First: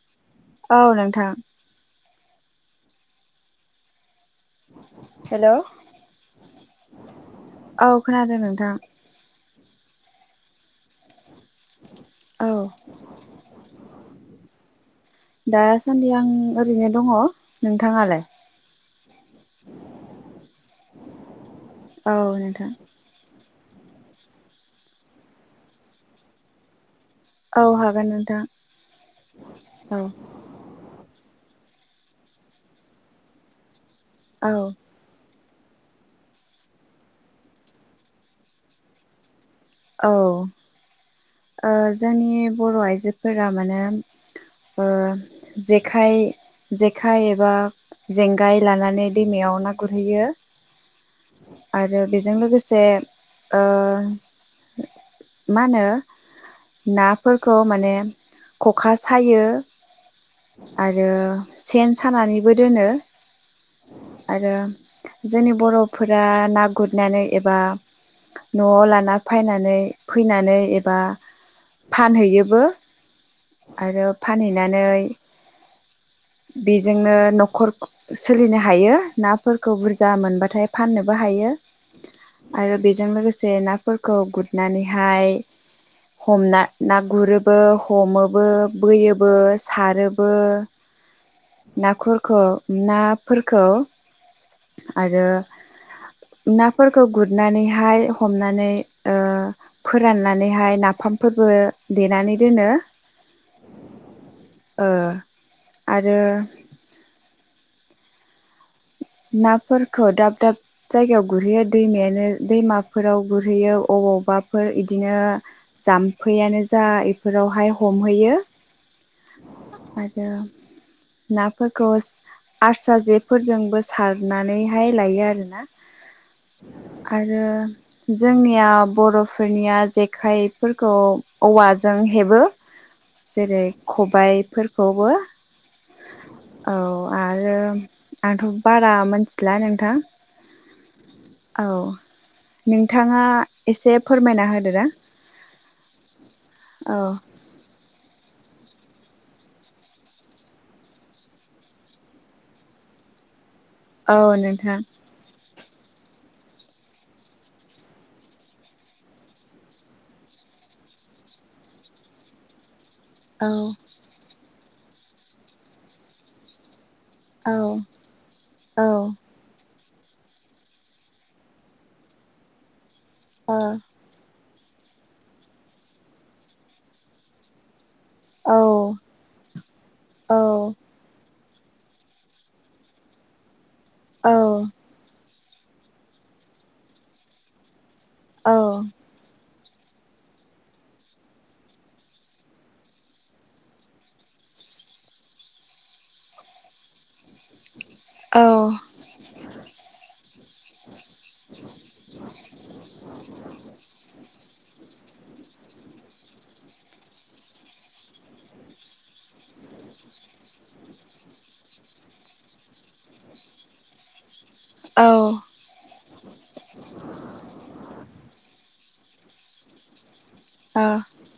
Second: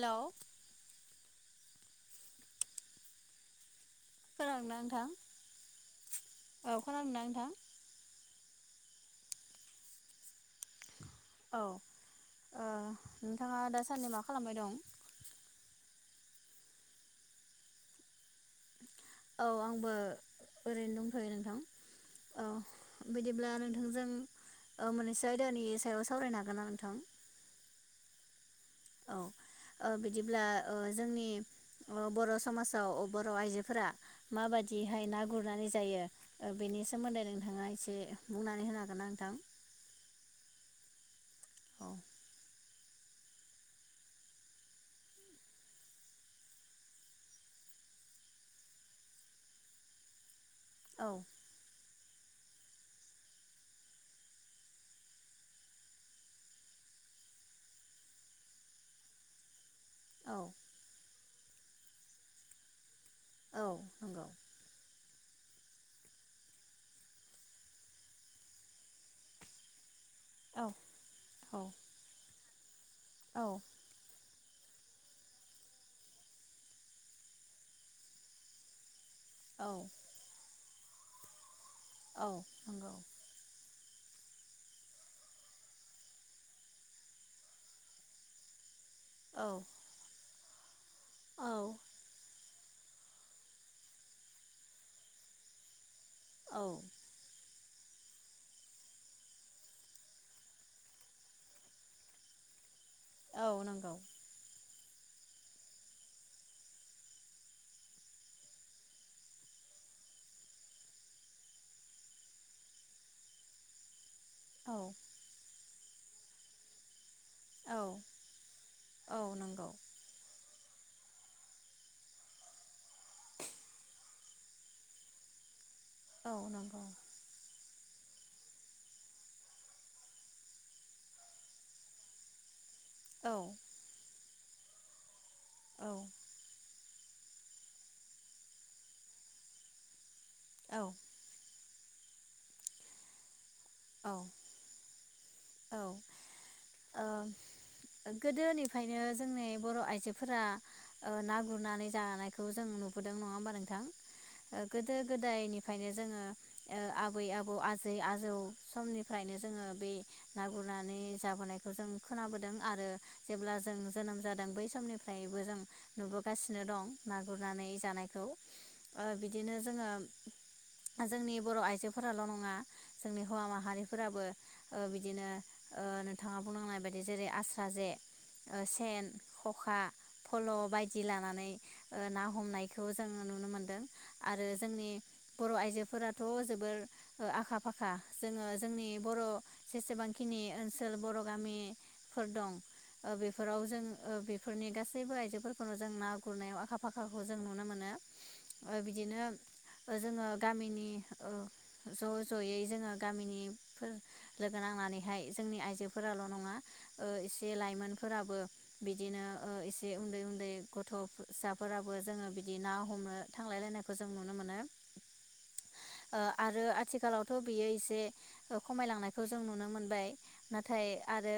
Hello औ नोंथां। खोनादोंना नोंथां हेल', औ खोनादोंना नोंथां औ खोनादों नोंथां। औ औ ओ नोंथाङा दासानदै मा खालामबाय दं? सान्दि आं ओरैनो दङ। नोंथाङालाय? औ आंबो ओरैनो दंथ'यो नोंथां। औ बिदिब्ला नों थांजों ओ मोननैसो आयदानि सायाव सावरायनो हागोनना नोंथां? औ हागोन नोंथां। औ, ओ औ बिदिब्ला ओ जोंनि अ बर' समाजाव बर' आइजोफोरा मा औ बायदिहाय ना गुरनानै जायो ओ बेनि सोमोन्दै नोंथाङा एसे बुंनानै होनो हागोनना नोंथां? औ। ओ औ जोंनि बर' आइजोफोरा माने ओ जेखाय जेखाय एबा जेंगाय लानानै दैमायाव ना गुरहैयो। औ बेजों लोगोसे ओ मा होनो नाफोरखौ माने खखा सायो औ आरो से सेन सानानैबो दोनो औ नंगौ आरो जोंनि बर'फोरा ना गुरनानै एबा न'आव लाना फायनानै फैनानै औ एबा औ फानहैयो बो औ आरो फानहैनानै बेजोंनो न'खर सोलिनो हायो। नाफोरखौ औ बुरजा मोनबाथाय फाननोबो हायो। औ आरो नंगौ बेजों लोगोसे नाफोर खौ गुदनानैहाय हमना ना गुरोबो हमोबो बोयोबो औ सारो बो औ नाखुरखौ नाफोरखौ आरो औ नाफोरखौ गुदनानै हाय हमनानै ओ फोराननानैहाय नाफामफोरबो देनानै दोनो। औ नांगौ ओ आरो नाफोरखौ दाब दाब जायगायाव गुरहैयो दैमायानो दैमाफोराव गुरहैयो अबाव बाफोर औ इदिनो जाम्फैयानो जा बेफोरावहाय औ हमहैयो। औ नंगौ आरो नाफोरखौ आस्रा जेफोरजोंबो सारनानैहाय लायो आरोना। औ नंगौ आरो जोंनिया बर'फोरनिया जेखाइफोरखौ औवाजों हेबो। औ जेरै खबाइफोरखौबो औ औ आरो आंथ बारा मिथिला नोंथां। औ औ नोंथाङा एसे फोरमायना होदो ना? औ गोदोनिफ्रायनो जोंनि बर आइजोफोरा ओ ना गुरनानै जानायखौ जों नुबोदों नङा होमबा नों थां औ ओ नोंथां गोदो गोदायनि। बेखायनो जोङो ओ आबै आबौ आजै आजौ समनिफ्रायनो जोङो बे ना गुरनानै जाबोनायखौ जों खोनाबोदों आरो औ जेब्ला जों जोनोम जादों बै समनिफ्रायबो जों नुबोगासिनो दं। ना औ गुरनानै जानायखौ। औ ओ बिदिनो जोङो जोंनि बर आइजोफोराल नङा जोंनि हौवा माहारिफोराबो। ओ बिदिनो ओ नोंथाङा बुंलांनाय बायदि जेरै आस्रा जे। ओ सेन खखा औ फल बायदि लानानै। ओ ना हमनायखौ जोङो नुनो मोनबोदों। आरो औ जोंनि। बर आइजोफोराथ जोबोर आखा फाखा। जोङो औ जोंनि बर जेसेबांखिनि ओनसोल बर गामिफोर दं ओ बेफोराव जों ओ बेफोरनि गासैबो आइजोफोरखौनो जों ना गुरनायाव आखा फाखाखौ जों नुनो मोनो। औ ओ बिदिनो जोङो गामिनि ओ ज जयै जोङो गामिनिफोर। लोगो नांनानैहाय जोंनि आइजोफोराल नङा एसे लाइमोनफोराबो बिदिनो एसे उन्दै उन्दै गथ फिसाफोराबो जोंङो बिदि ना हमनो थांलायलायनायखौ जों नुनो मोनो। औ ओ आरो आथिखालावथ' बियो एसे खमायलांनाय। खमायलांनायखौ जों नुनो मोनबाय। नाथाय आरो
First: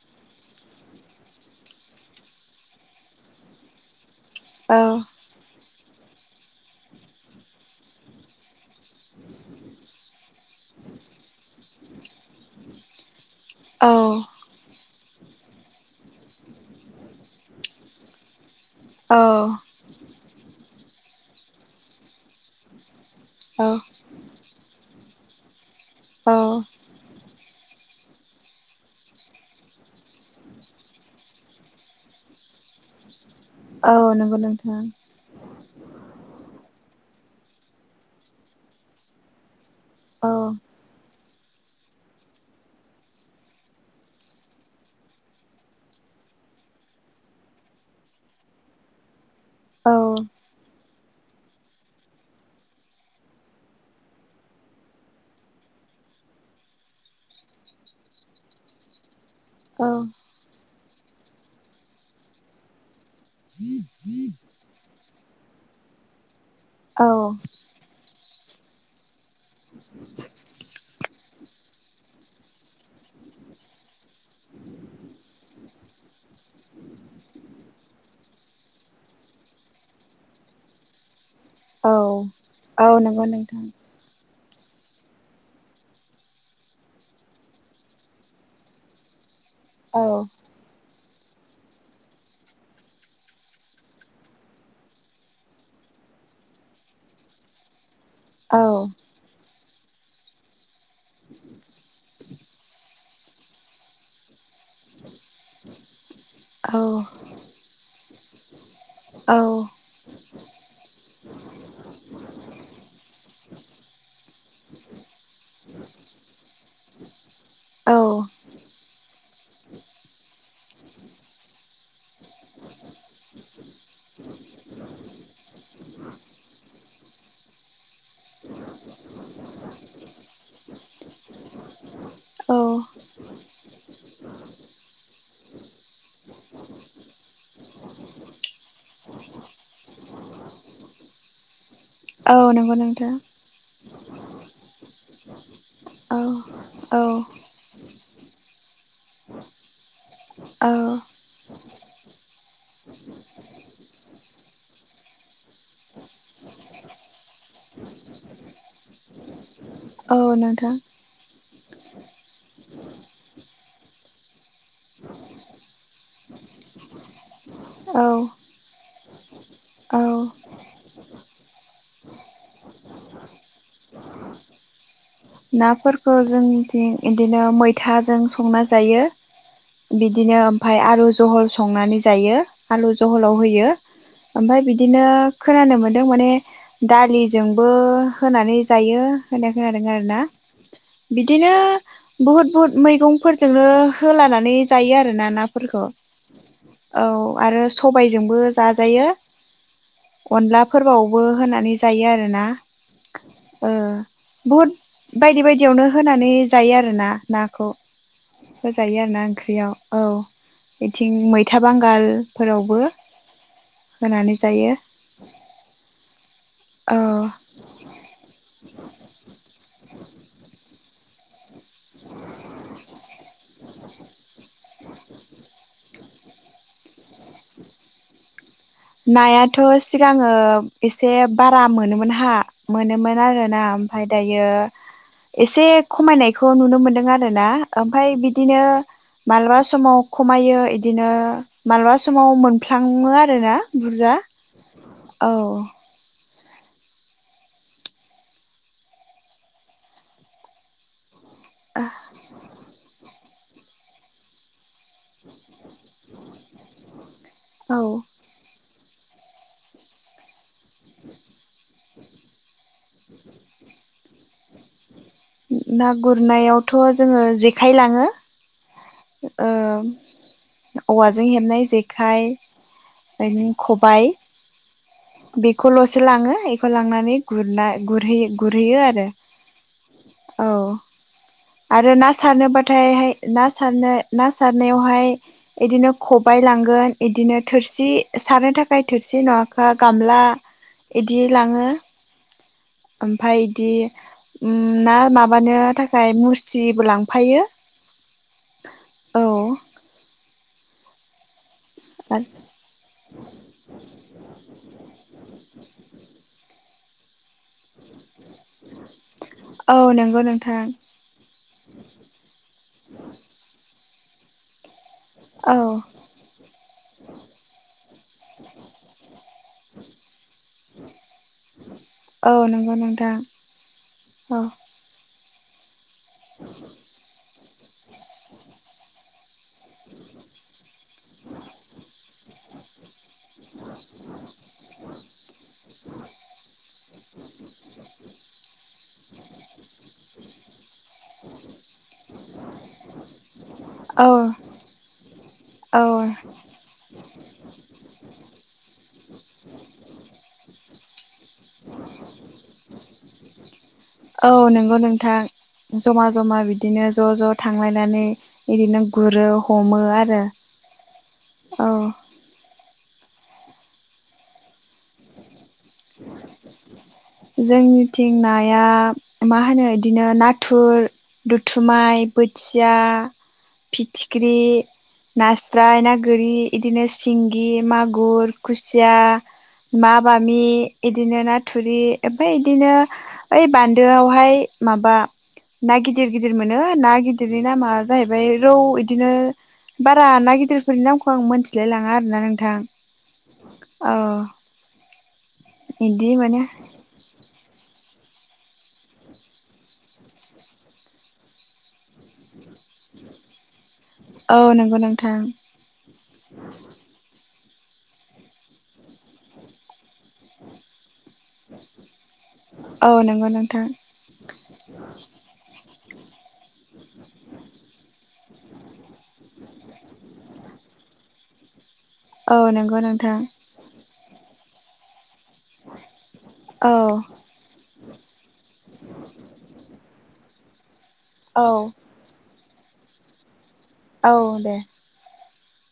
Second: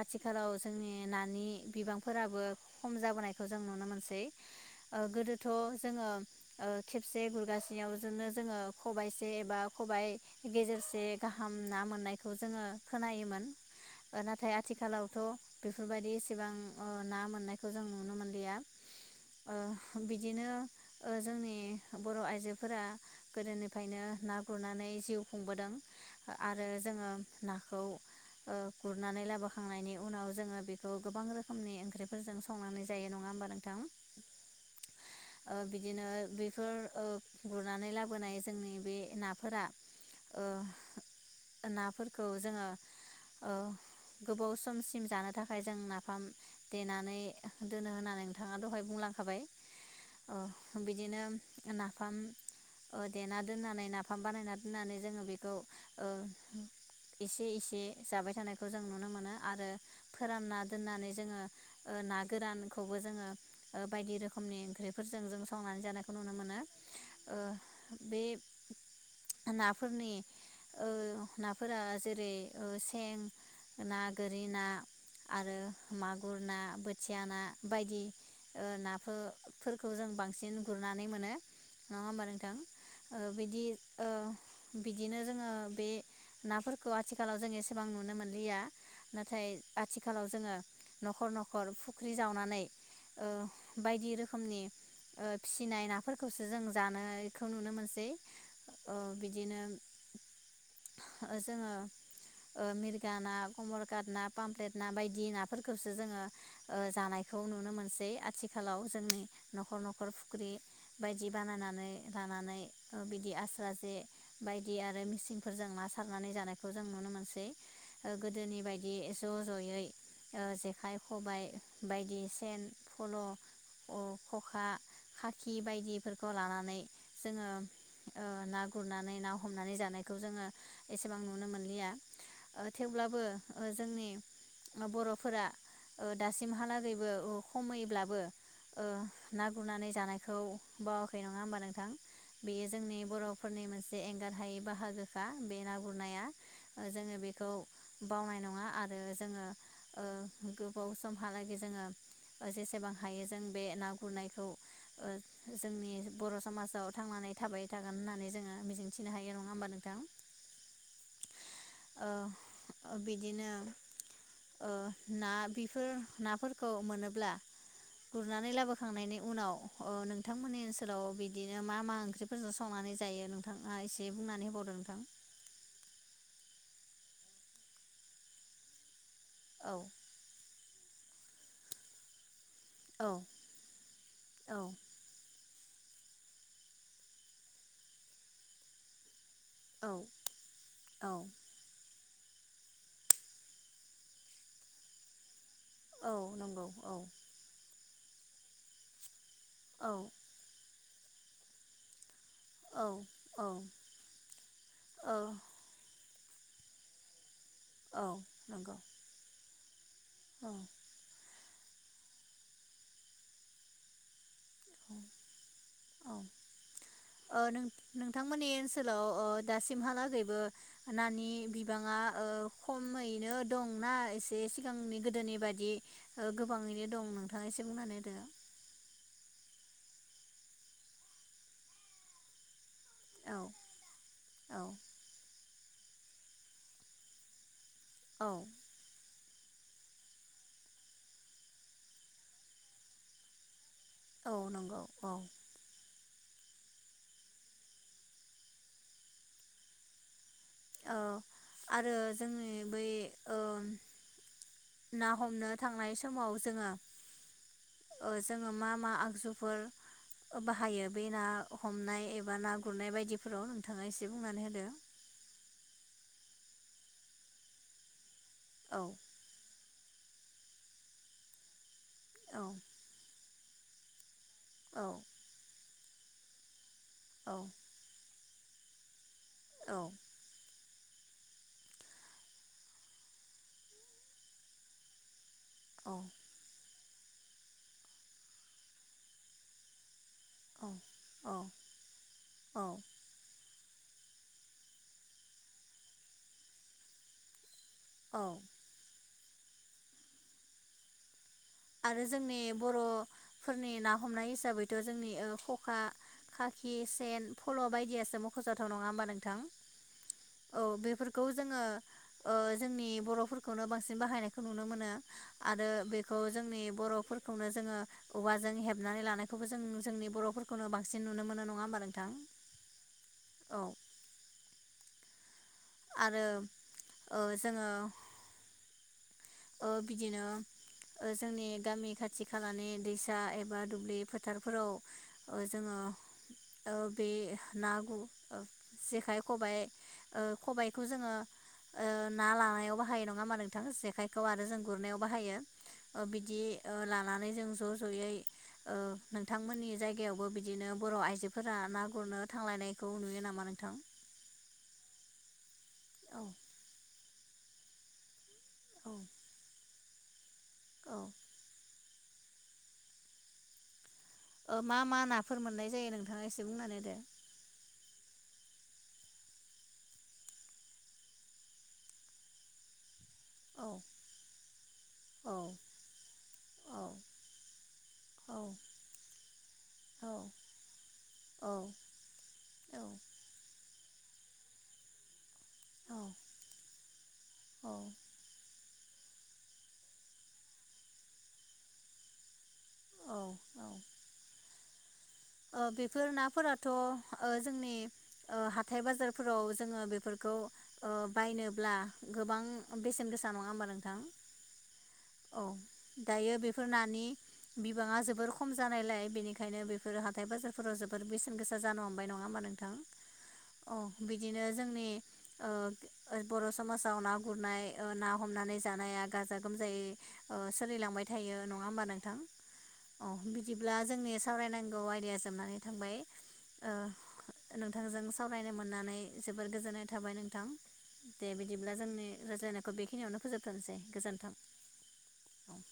आथिखालाव जोंनि नानि बिबांफोराबो खम जाबोनायखौ जों नुनो मोनसै। गोदोथ' जोङो ओ खेबसे गुरगा सेयावनो जोङो खबाइसे एबा खबाइ गेजेरसे गाहाम। ना मोननायखौ जोङो खोनायोमोन। ओ नाथाय आथिखालाव दाथ' बेफोरबायदि एसेबां ओ ना मोननायखौ जों नुनो मोनलिया। औ ओ बिदिनो। ओ जोंनि बर' आइजोफोरा औ गोदोनिफ्रायनो ना गुरनानै जिउ। खुंबोदों। औ आरो जोङो नाखौ ओ गुरनानै लाबोखांनायनि उनाव जोङो बेखौ गोबां रोखोमनि ओंख्रिफोरजों संनानै जायो नङा होमबा - नोंथां औ नंगौ नोंथां ओ बिदिनो बेफोर ओ गुरनानै लाबोनाय जोंनि बे नाफोरा औ। ओ नाफोरखौ जोङो ओ गोबाव समसिम जानो थाखाय जों नाफाम देनानै दोनो होननानै नोंथाङा दहाय बुंलांखाबाय औ। ओ बिदिनो नाफाम अ देना दोननानै नाफाम बानायना दोननानै जोङो बेखौ ओ एसे एसे जाबाय थानायखौ जों नुनो मोनो। आरो औ फोरानना दोननानै जोङो ओ ना गोरानखौ खौबो जोङो बायदि रोखोमनि ओंख्रिफोरजों जों संनानै जानायखौ नुनो मोनो। औ ओ बे [inaudible] नाफोरनि औ नाफोरा जेरै ओ सें ना गोरि ना आरो मागुर ना बोथिया ना बायदि ओ नाफो-फोरखौ जों बांसिन गुरनानै मोनो। औ नङा होमबा नोंथां औ ओ नंगौ बिदि नोंथां ओ बिदिनो जोङो बे नाफोरखौ आथिखालाव जों एसेबां नुनो मोनलिया नाथाय औ आथिखालाव जोङो नखर नखर फुख्रि जावनानै ओ बायदि रोखोमनि ओ फिसिनाय नाफोरखौसो जों जानायखौ नुनो मोनसै ओ औ बिदिनो जोङो ओ मिरगा ना कमलकात ना पामप्लेट ना बायदि नाफोरखौसो जोङो ओ जानायखौ नुनो मोनसै आथ खालाव जोंनि औ नखर नखर फुख्रि बायदि बानायनानै लानानै ओ बिदि आस्रा जे बायदि आरो मिसिं ना सारनानै जानायखौ जों नुनो मोनसै औ ओ गोदोनि बायदि ज' ज'यै ओ जेखाइ खबाइ बायदि सेन फल' अ खखा खाखि बायदि फोरखौ लानानै जोङो ओ ना गुरनानै ना हमनानै जानाय बेखौ जोङो एसेबां नुनो मोनलिया औ ओ थेवब्लाबो ओ जोंनि ओ बर'फोरा ओ दासिमहालागैबो ओ खमैब्लाबो ओ ना गुरनानै जानायखौ बावाखै नङा होमबा नोंथां। औ बेयो नंगौ जोंनि नोंथां बर'फोरनि मोनसे एं गारहायै बाह हागोखा बे ना औ गुरनाया ओ औ जोङो बेखौ बावनाय नङा आरो जोङो ओ औ गोबाव समहालागै जोङो जेसेबां हायो जों बे ना गुरनायखौ ओ जोंनि बर' समाजाव थांनानै थाबाय थागोन होननानै जोङो मिजिंथिनो हायो नङा होमबा नों औ नोंथां ओ बिदिनो ओ ना बेफोर नाफोरखौ मोनोब्ला औ गुरनानै लाबो थांनायनि उनाव ओ नोंथांमोननि ओनसोलाव बिदिनो मा मा ओंख्रिफोरजों संनानै जायो नोंथाङा एसे बुंनानै हर नोंथां नाफोरखौ जोंनिथिं इदिनो मैथाजों संना जायो। औ बिदिनो ओमफाय आलु जहल संनानै जायो। आलु औ जहलाव होयो औ ओमफाय बिदिनो खोनानो मोन्दों माने दालिजोंबो होनानै जायो। होनाय खोनादों औ आरो ना औ बिदिनो बुहुद बुहुत मैगंफोरजोंनो होलानानै जायो आरोना ना फोरखौ औ नंगौ औ आरो सं सबायजोंबो जाजायो। औ अनला फोरावबो होनानै जायो आरो। ना औ औ ओ बहुद औ बायदि बायदियावनो होनानै जायो आरोना। नाखौ औ नंगौ होजायो आरोना ओंख्रियाव। औ बेथिं मै था बांगालफोरावबो होनानै जायो औ ओ नोंथांमोननि ओनसोलाव ओ दासिमहालागै ओ नानि बि बिबाङा ओ खमैनो दंना एसे बे सिगांनि गोदोनि बायदि ओ गोबाङैनो दं नोंथाङा एसे बुंनानै होदो नायाथ' सिगाङो एसे बारा मोनोमोन हा मोनोमोन औ आरो ना ओमफ्राय दायो औ एसे खमायनायखौ नुनो मोनदों आरो ना ओमफ्राय औ बिदिनो मालाबा समाव खमायो इदिनो मालाबा समाव मोनफ्लाङो आरो ना बुरजा औ नंगौ औ औ। आरो जोनि बै ओ ना हमनो थांनाय समाव जोङो औ ओ जोङो मा मा आगजुफोर बाहायो बे ना हमनाय एबा ना गुरनाय बायदिफोराव नोंथाङा एसे बुंनानै होदो ना गुरनायावथ' जोङो जेखाइ लाङो औ ओ औवाजों हेबनाय जे खाय औ नि खबाय औ। खौल'सो लाङो खो लांनानै गुरना गुरहैयो गुरहैयो आरो। औ औ आरो ना सारनोबाथायहाय ना सारनो ना सारनायावहाय इदिनो औ खबाइ लांगोन इदिनो थोरसि सारनो थाखाय थोरसि नङाबा गामला औ इदि औ लाङो। औ ओमफ्राय इदि उम ना माबानो थाखाय मुस्रिबो लांफायो। औ औ। आरो जोंनि बर'फोरनि ना हमनाय हिसाबै जोंनि ओ खखा खाखि सेन फल' बायदियासो मख'जाथाव नङा होमबा नों औ नोंगौ नोंथां। जोङो ओ जोंनि बर'फोरखौनो बां सिन बाहायनायखौ नुनो मोनो। आरो औ बेखौ जोंनि बर'फोरखौनो जोङो औवाजों हेबनानै लानायखौबो जों-जोंनि बर'फोरखौनो बांसिन नुनो मो औ नोंगौ नोंथां औ औ ‌। आरो ओ जोङो ओ बिदिनो ओ जोंनि गामि खाथि खालानि दैसा एबा दुब्लि फोथारफोराव ओ जोङो ओ बे ना गु ओ जेखाइ खबाय ओ खबाय खौ जोङो ओ ना लानायाव बाहायो नङा ओमबा नोंथां? जेखाय औ खौ आरो जों गुरनायाव बाहायो औ ओ बिदि ओ लानानै जों ज' ज'यै ओ नोंथांमोननि जायगायावबो बिदिनो बर' आइजो फोरा ना गुरनो थांलायनायखौ नुयो नामा नोंथां? औ नंगौ नोंथां ज'मा औ ज'मा बिदिनो ज' ज' थांलायनानै बिदिनो औ गुरो हमो आरो। औ औ। ओ मा मा ना फोर मोननाय जायो नोंथाङा एसे बुंनानै होदो। थिं नाया मा होनो इदिनो नाथुर दुथुमाय बोथिया औ फिथिख्रि नास्राय ना गोरि औ इदिनो सिंगि मागुर औ खुसिया मा औ बामि इदिनो न औ थुरि ओमफ्राय इदिनो ओइ बान दोआवहाय माबा ना औ गिदिर गिदिर मोनो ना गिदि रनि नामा जाहैबाय रौ बिदिनो बारा ना गिदिरफोरनि नामखौ आं मोनथिलाय लाङा आरो ना नोंथां। औ औ। ओ बेफोर इदि माने नाफोराथ' ओ जोंनि ओ हाथाइ बाजारफोराव जोङो बेफोरखौ ओ बायनोब्ला गोबां बेसेन गोसा नङा होनबा नों थां औ नंगौ नोंथां औ दायो बेफोर नानि बिबाङा जोबोर खम जानायलाय बेनिखायनो बे फोर हाथाय बाजारफोराव जो बोर बेसेन गोसा जानो हमबाय नङा होमबा नोंथां? औ नंगौ नोंथां अ बिदिनो जोंनि ओ ओ बर समाजाव ना गुरनाय ओ ना हमनानै जानाया गाजा गोमजायै ओ सोलिलांबाय थायो नङा होमबा नों औ नंगौ नोंथां जोंनि सावरायनांगौ गौ आयदाया जोब औ जों सावरायनो मोननानै जोबोर गोजोननाय थाबाय नोंथां दे औ बिदिब्ला जोंनि रायज्लायनाय बेखिनियावनो फोजोब थनोसै औ गोजोन्थों दे औ